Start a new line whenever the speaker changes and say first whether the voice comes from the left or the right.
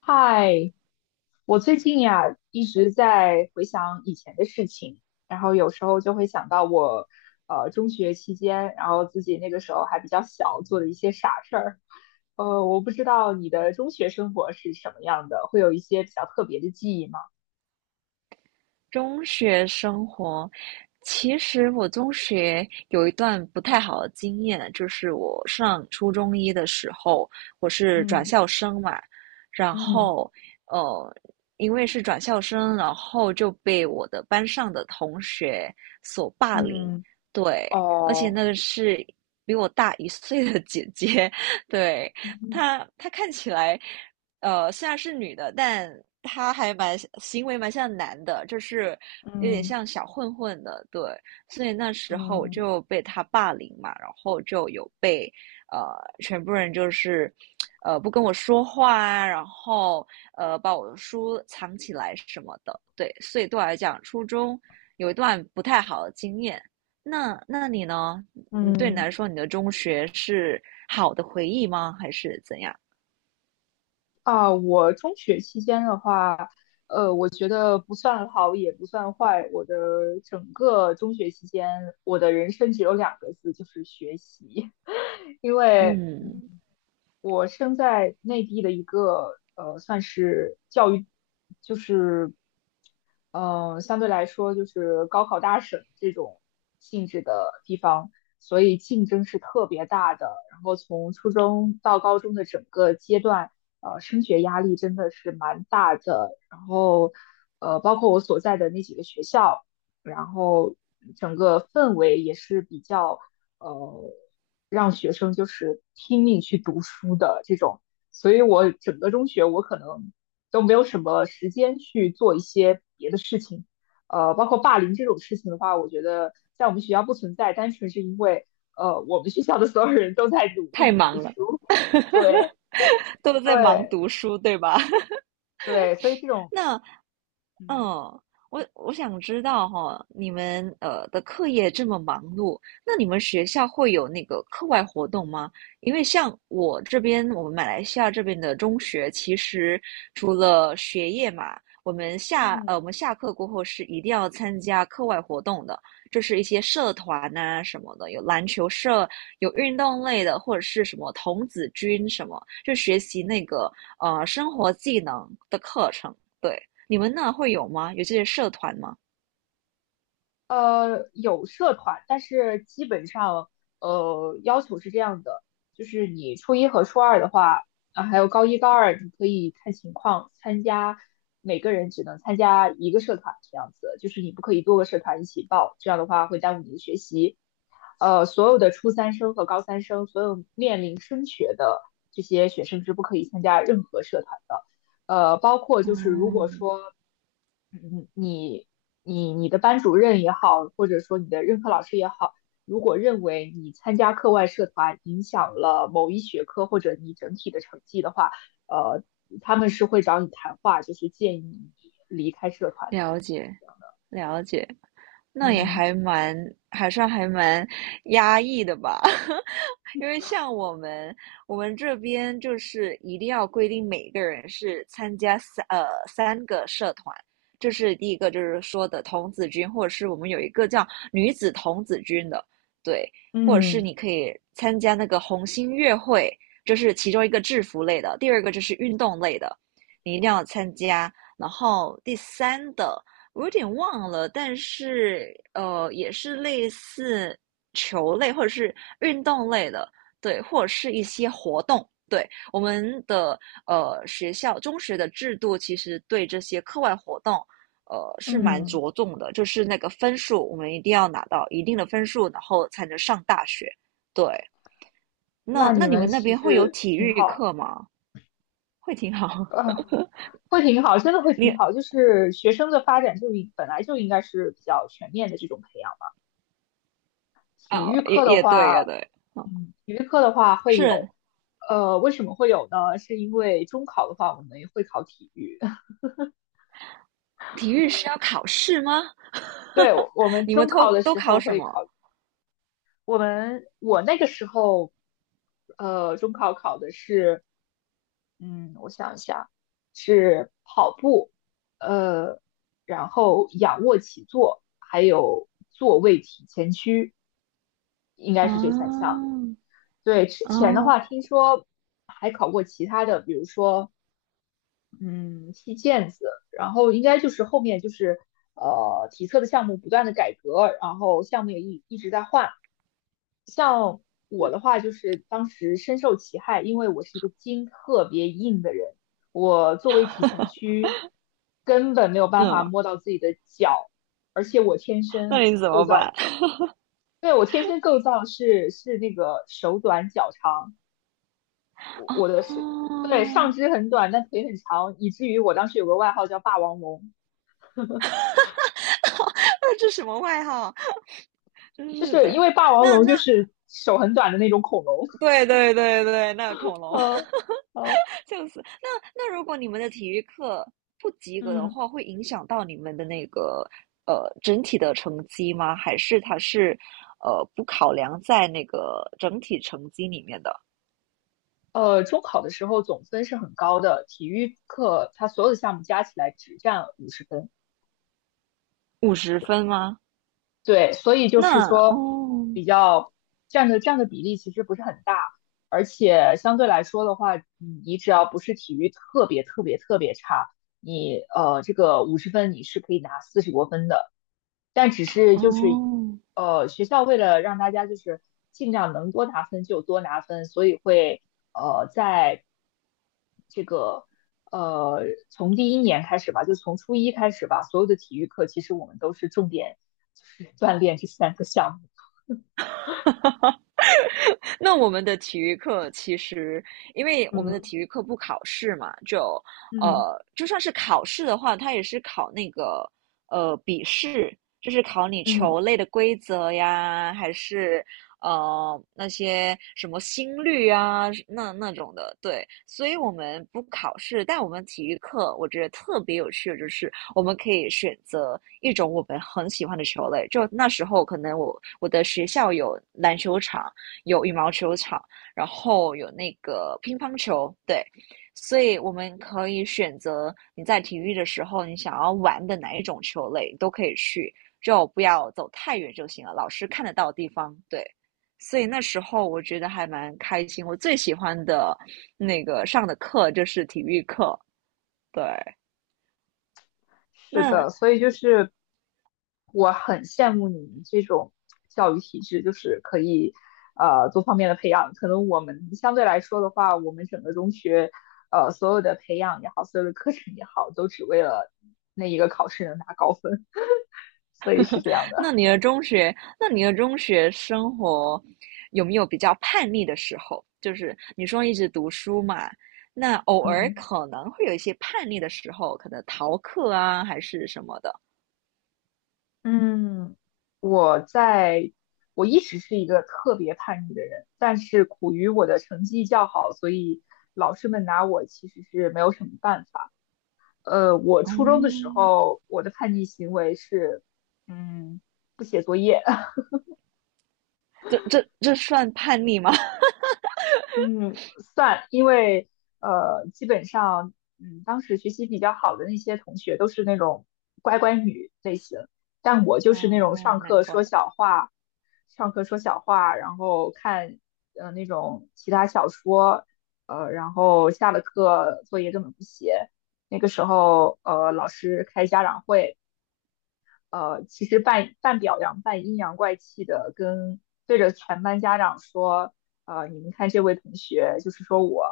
left: 嗨，我最近呀一直在回想以前的事情，然后有时候就会想到我，中学期间，然后自己那个时候还比较小，做的一些傻事儿。我不知道你的中学生活是什么样的，会有一些比较特别的记忆吗？
right: 中学生活，其实我中学有一段不太好的经验，就是我上初中一的时候，我是转
left: 嗯
right: 校生嘛，然
left: 嗯
right: 后呃，因为是转校生，然后就被我的班上的同学所霸凌，
left: 嗯，
right: 对，而且
left: 哦，
right: 那个是比我大一岁的姐姐，对，
left: 嗯
right: 她看起来。虽然是女的，但她还蛮行为蛮像男的，就是有点
left: 嗯
right: 像小混混的，对。所以那时候我
left: 嗯
right: 就被他霸凌嘛，然后就有被呃全部人就是不跟我说话啊，然后把我的书藏起来什么的，对。所以对我来讲，初中有一段不太好的经验。那你呢？你对你来
left: 嗯。
right: 说，你的中学是好的回忆吗？还是怎样？
left: 啊，我中学期间的话，我觉得不算好也不算坏。我的整个中学期间，我的人生只有两个字，就是学习。因为，
right: 嗯。
left: 我生在内地的一个算是教育，就是相对来说就是高考大省这种性质的地方，所以竞争是特别大的。然后从初中到高中的整个阶段，升学压力真的是蛮大的。然后，包括我所在的那几个学校，然后整个氛围也是比较，呃，让学生就是拼命去读书的这种。所以我整个中学，我可能，都没有什么时间去做一些别的事情。包括霸凌这种事情的话，我觉得在我们学校不存在，单纯是因为我们学校的所有人都在努
right: 太
left: 力读
right: 忙了，
left: 书。对
right: 都在忙
left: 对
right: 读书，对吧？
left: 对，所以这种
right: 那嗯，
left: 嗯。
right: 我想知道哈，你们的课业这么忙碌，那你们学校会有那个课外活动吗？因为像我这边，我们马来西亚这边的中学，其实除了学业嘛，我
left: 嗯，
right: 们下课过后是一定要参加课外活动的，就是一些社团呐、什么的，有篮球社，有运动类的，或者是什么童子军什么，就学习那个生活技能的课程。对。你们那会有吗？有这些社团吗？
left: 有社团，但是基本上，要求是这样的，就是你初一和初二的话，啊，还有高一、高二，你可以看情况参加，每个人只能参加一个社团，这样子，就是你不可以多个社团一起报，这样的话会耽误你的学习。所有的初三生和高三生，所有面临升学的这些学生是不可以参加任何社团的。包括就是如果
right: 嗯，
left: 说嗯，你你的班主任也好，或者说你的任课老师也好，如果认为你参加课外社团影响了某一学科或者你整体的成绩的话，呃，他们是会找你谈话，就是建议你离开社团的。
right: 了解，了解，那也
left: 嗯
right: 还蛮，还算还蛮压抑的吧。因为像我们，我们这边就是一定要规定每个人是参加三个社团，这是第一个，就是说的童子军，或者是我们有一个叫女子童子军的，对，或者是
left: 嗯
right: 你可以参加那个红星乐会，这是其中一个制服类的，第二个就是运动类的，你一定要参加，然后第三的我有点忘了，但是也是类似。球类或者是运动类的，对，或者是一些活动。对，我们的学校中学的制度，其实对这些课外活动，是蛮
left: 嗯，
right: 着重的，就是那个分数，我们一定要拿到一定的分数，然后才能上大学。对，
left: 那
right: 那
left: 你
right: 你
left: 们
right: 们那
left: 其
right: 边会有
left: 实
right: 体
left: 挺
right: 育
left: 好，
right: 课吗？会挺好。
left: 呃，会挺好，真的会 挺
right: 你
left: 好。就是学生的发展就应本来就应该是比较全面的这种培养。体
right: 啊、
left: 育
right: 也
left: 课的
right: 也对，
left: 话，
right: 也对，哦，
left: 体育课的话会有，
right: 是
left: 为什么会有呢？是因为中考的话，我们也会考体育。
right: 体育是要考试吗？
left: 对，我们
right: 你们
left: 中
right: 都
left: 考的
right: 都
left: 时
right: 考
left: 候
right: 什
left: 会
right: 么？
left: 考，我那个时候，中考考的是，我想一下，是跑步，呃，然后仰卧起坐，还有坐位体前屈，应该是这三项。
right: 啊，
left: 对，之前的
right: 啊，
left: 话听说还考过其他的，比如说嗯，踢毽子，然后应该就是后面就是体测的项目不断的改革，然后项目也一直在换。嗯，我的话就是当时深受其害，因为我是一个筋特别硬的人，我作为体前屈根本没有办法
right: 嗯，
left: 摸到自己的脚，而且我天
right: 那
left: 生，
right: 你怎么办？
left: 对，我天生构造是那个手短脚长，
right: 哦，
left: 我的是，对，上 肢很短，但腿很长，以至于我当时有个外号叫霸王龙。
right: 那这什么外号？真
left: 就
right: 是
left: 是因
right: 的。
left: 为霸王
right: 那
left: 龙
right: 那
left: 就是手很短的那种恐龙
right: 对对对对，那恐龙
left: 呃呃
right: 就是。那那如果你们的体育课不及格的
left: 嗯，
right: 话，会影响到你们的那个整体的成绩吗？还是它是不考量在那个整体成绩里面的
left: 中考的时候总分是很高的，体育课它所有的项目加起来只占五十分。
right: 50分吗？
left: 对，所以就是
right: 那
left: 说，
right: 哦
left: 比较占的比例其实不是很大，而且相对来说的话，你只要不是体育特别特别特别差，你这个五十分你是可以拿四十多分的，但只是就是
right: 哦
left: 学校为了让大家就是尽量能多拿分就多拿分，所以会在这个呃从第一年开始吧，就从初一开始吧，所有的体育课其实我们都是重点。就是锻炼这三个项目。
right: 那我们的体育课其实，因为我们的
left: 嗯
right: 体育课不考试嘛，就，
left: 嗯
right: 就算是考试的话，它也是考那个笔试，就是考你
left: 嗯，
right: 球类的规则呀，还是那些什么心率啊，那那种的。对，所以我们不考试，但我们体育课我觉得特别有趣的就是，我们可以选择一种我们很喜欢的球类。就那时候可能我的学校有篮球场。有羽毛球场，然后有那个乒乓球，对，所以我们可以选择你在体育的时候你想要玩的哪一种球类都可以去，就不要走太远就行了，老师看得到的地方，对。所以那时候我觉得还蛮开心，我最喜欢的那个上的课就是体育课，对。
left: 是的，
right: 那
left: 所以就是我很羡慕你们这种教育体制，就是可以多方面的培养。可能我们相对来说的话，我们整个中学所有的培养也好，所有的课程也好，都只为了那一个考试能拿高分，所以是这样的。
right: 那你的中学，那你的中学生活有没有比较叛逆的时候？就是你说一直读书嘛，那偶尔
left: 嗯。
right: 可能会有一些叛逆的时候，可能逃课啊，还是什么的。
left: 嗯，我在，我一直是一个特别叛逆的人，但是苦于我的成绩较好，所以老师们拿我其实是没有什么办法。我初中的时
right: 哦，
left: 候，我的叛逆行为是，嗯，不写作业。
right: 这算叛逆吗？
left: 嗯，算，因为基本上，当时学习比较好的那些同学都是那种乖乖女类型，但我就是那种
right: 啊，难怪。
left: 上课说小话，然后看那种其他小说，然后下了课作业根本不写。那个时候，老师开家长会，其实半表扬半阴阳怪气的跟对着全班家长说，你们看这位同学，就是说我，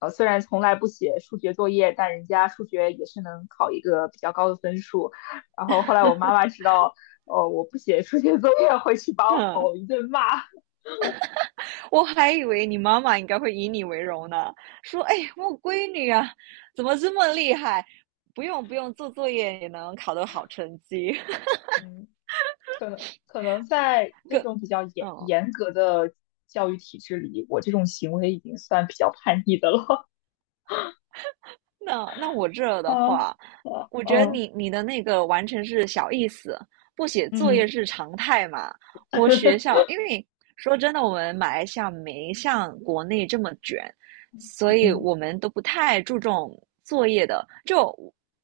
left: 虽然从来不写数学作业，但人家数学也是能考一个比较高的分数。然后后来我妈妈知道，我不写数学作业，回去把我
right: 嗯，
left: 吼一顿骂。
right: 我还以为你妈妈应该会以你为荣呢，说：“哎，我闺女啊，怎么这么厉害？不用不用，做作业也能考得好成绩。
left: 嗯，可能在那
right: 更，
left: 种比较严
right: 嗯，
left: 严格的教育体制里，我这种行为已经算比较叛逆的了。
right: 那我这
left: 啊
right: 的话，
left: 啊
right: 我觉得
left: 嗯
right: 你你的那个完全是小意思，不写作
left: 嗯。
right: 业是常态嘛。我学校，因为说真的，我们马来西亚没像国内这么卷，所以
left: 嗯
right: 我们都不太注重作业的。就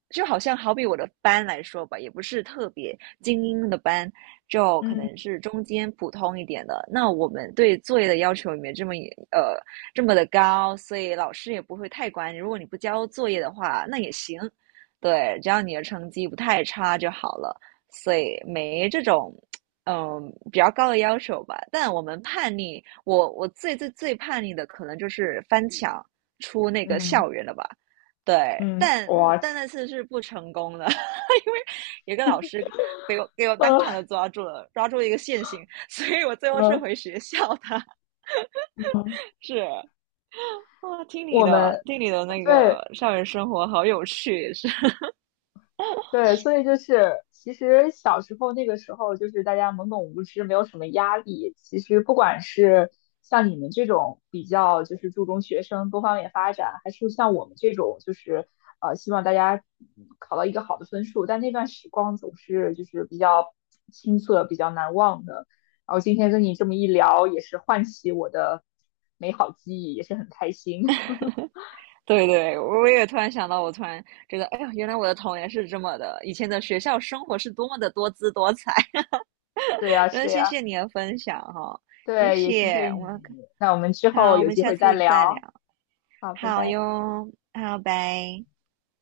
right: 就好像好比我的班来说吧，也不是特别精英的班，就可能
left: 嗯
right: 是中间普通一点的。那我们对作业的要求也没这么呃这么的高，所以老师也不会太管你。如果你不交作业的话，那也行，对，只要你的成绩不太差就好了。所以没这种，嗯，比较高的要求吧。但我们叛逆，我最叛逆的可能就是翻墙出那个
left: 嗯
right: 校园了吧。对，
left: 嗯，嗯
right: 但嗯，但那次是不成功的，因为有个老师给我当场
left: 呃
right: 的抓住了，抓住一个现行，所以我最后是
left: 嗯
right: 回学校的。
left: 嗯，
right: 是，啊，听你
left: 我
right: 的，
left: 们
right: 听你的那
left: 对
right: 个校园生活好有趣，也是。
left: 对，所以就是其实小时候那个时候，就是大家懵懂无知，没有什么压力。其实不管是像你们这种比较就是注重学生多方面发展，还是像我们这种就是希望大家考到一个好的分数，但那段时光总是就是比较青涩、比较难忘的。然后今天跟你这么一聊，也是唤起我的美好记忆，也是很开心。
right: 对对，我也突然想到，我突然觉得，哎呀，原来我的童年是这么的，以前的学校生活是多么的多姿多彩。
left: 对呀，
right: 真的
left: 是
right: 谢
left: 呀，
right: 谢你的分享哈，谢
left: 对，也谢
right: 谢，
left: 谢
right: 我
left: 你。
right: 们
left: 那我们之后
right: 好，我
left: 有
right: 们
left: 机
right: 下
left: 会再
right: 次再聊。
left: 聊。好，拜
right: 好
left: 拜。
right: 哟，好，拜。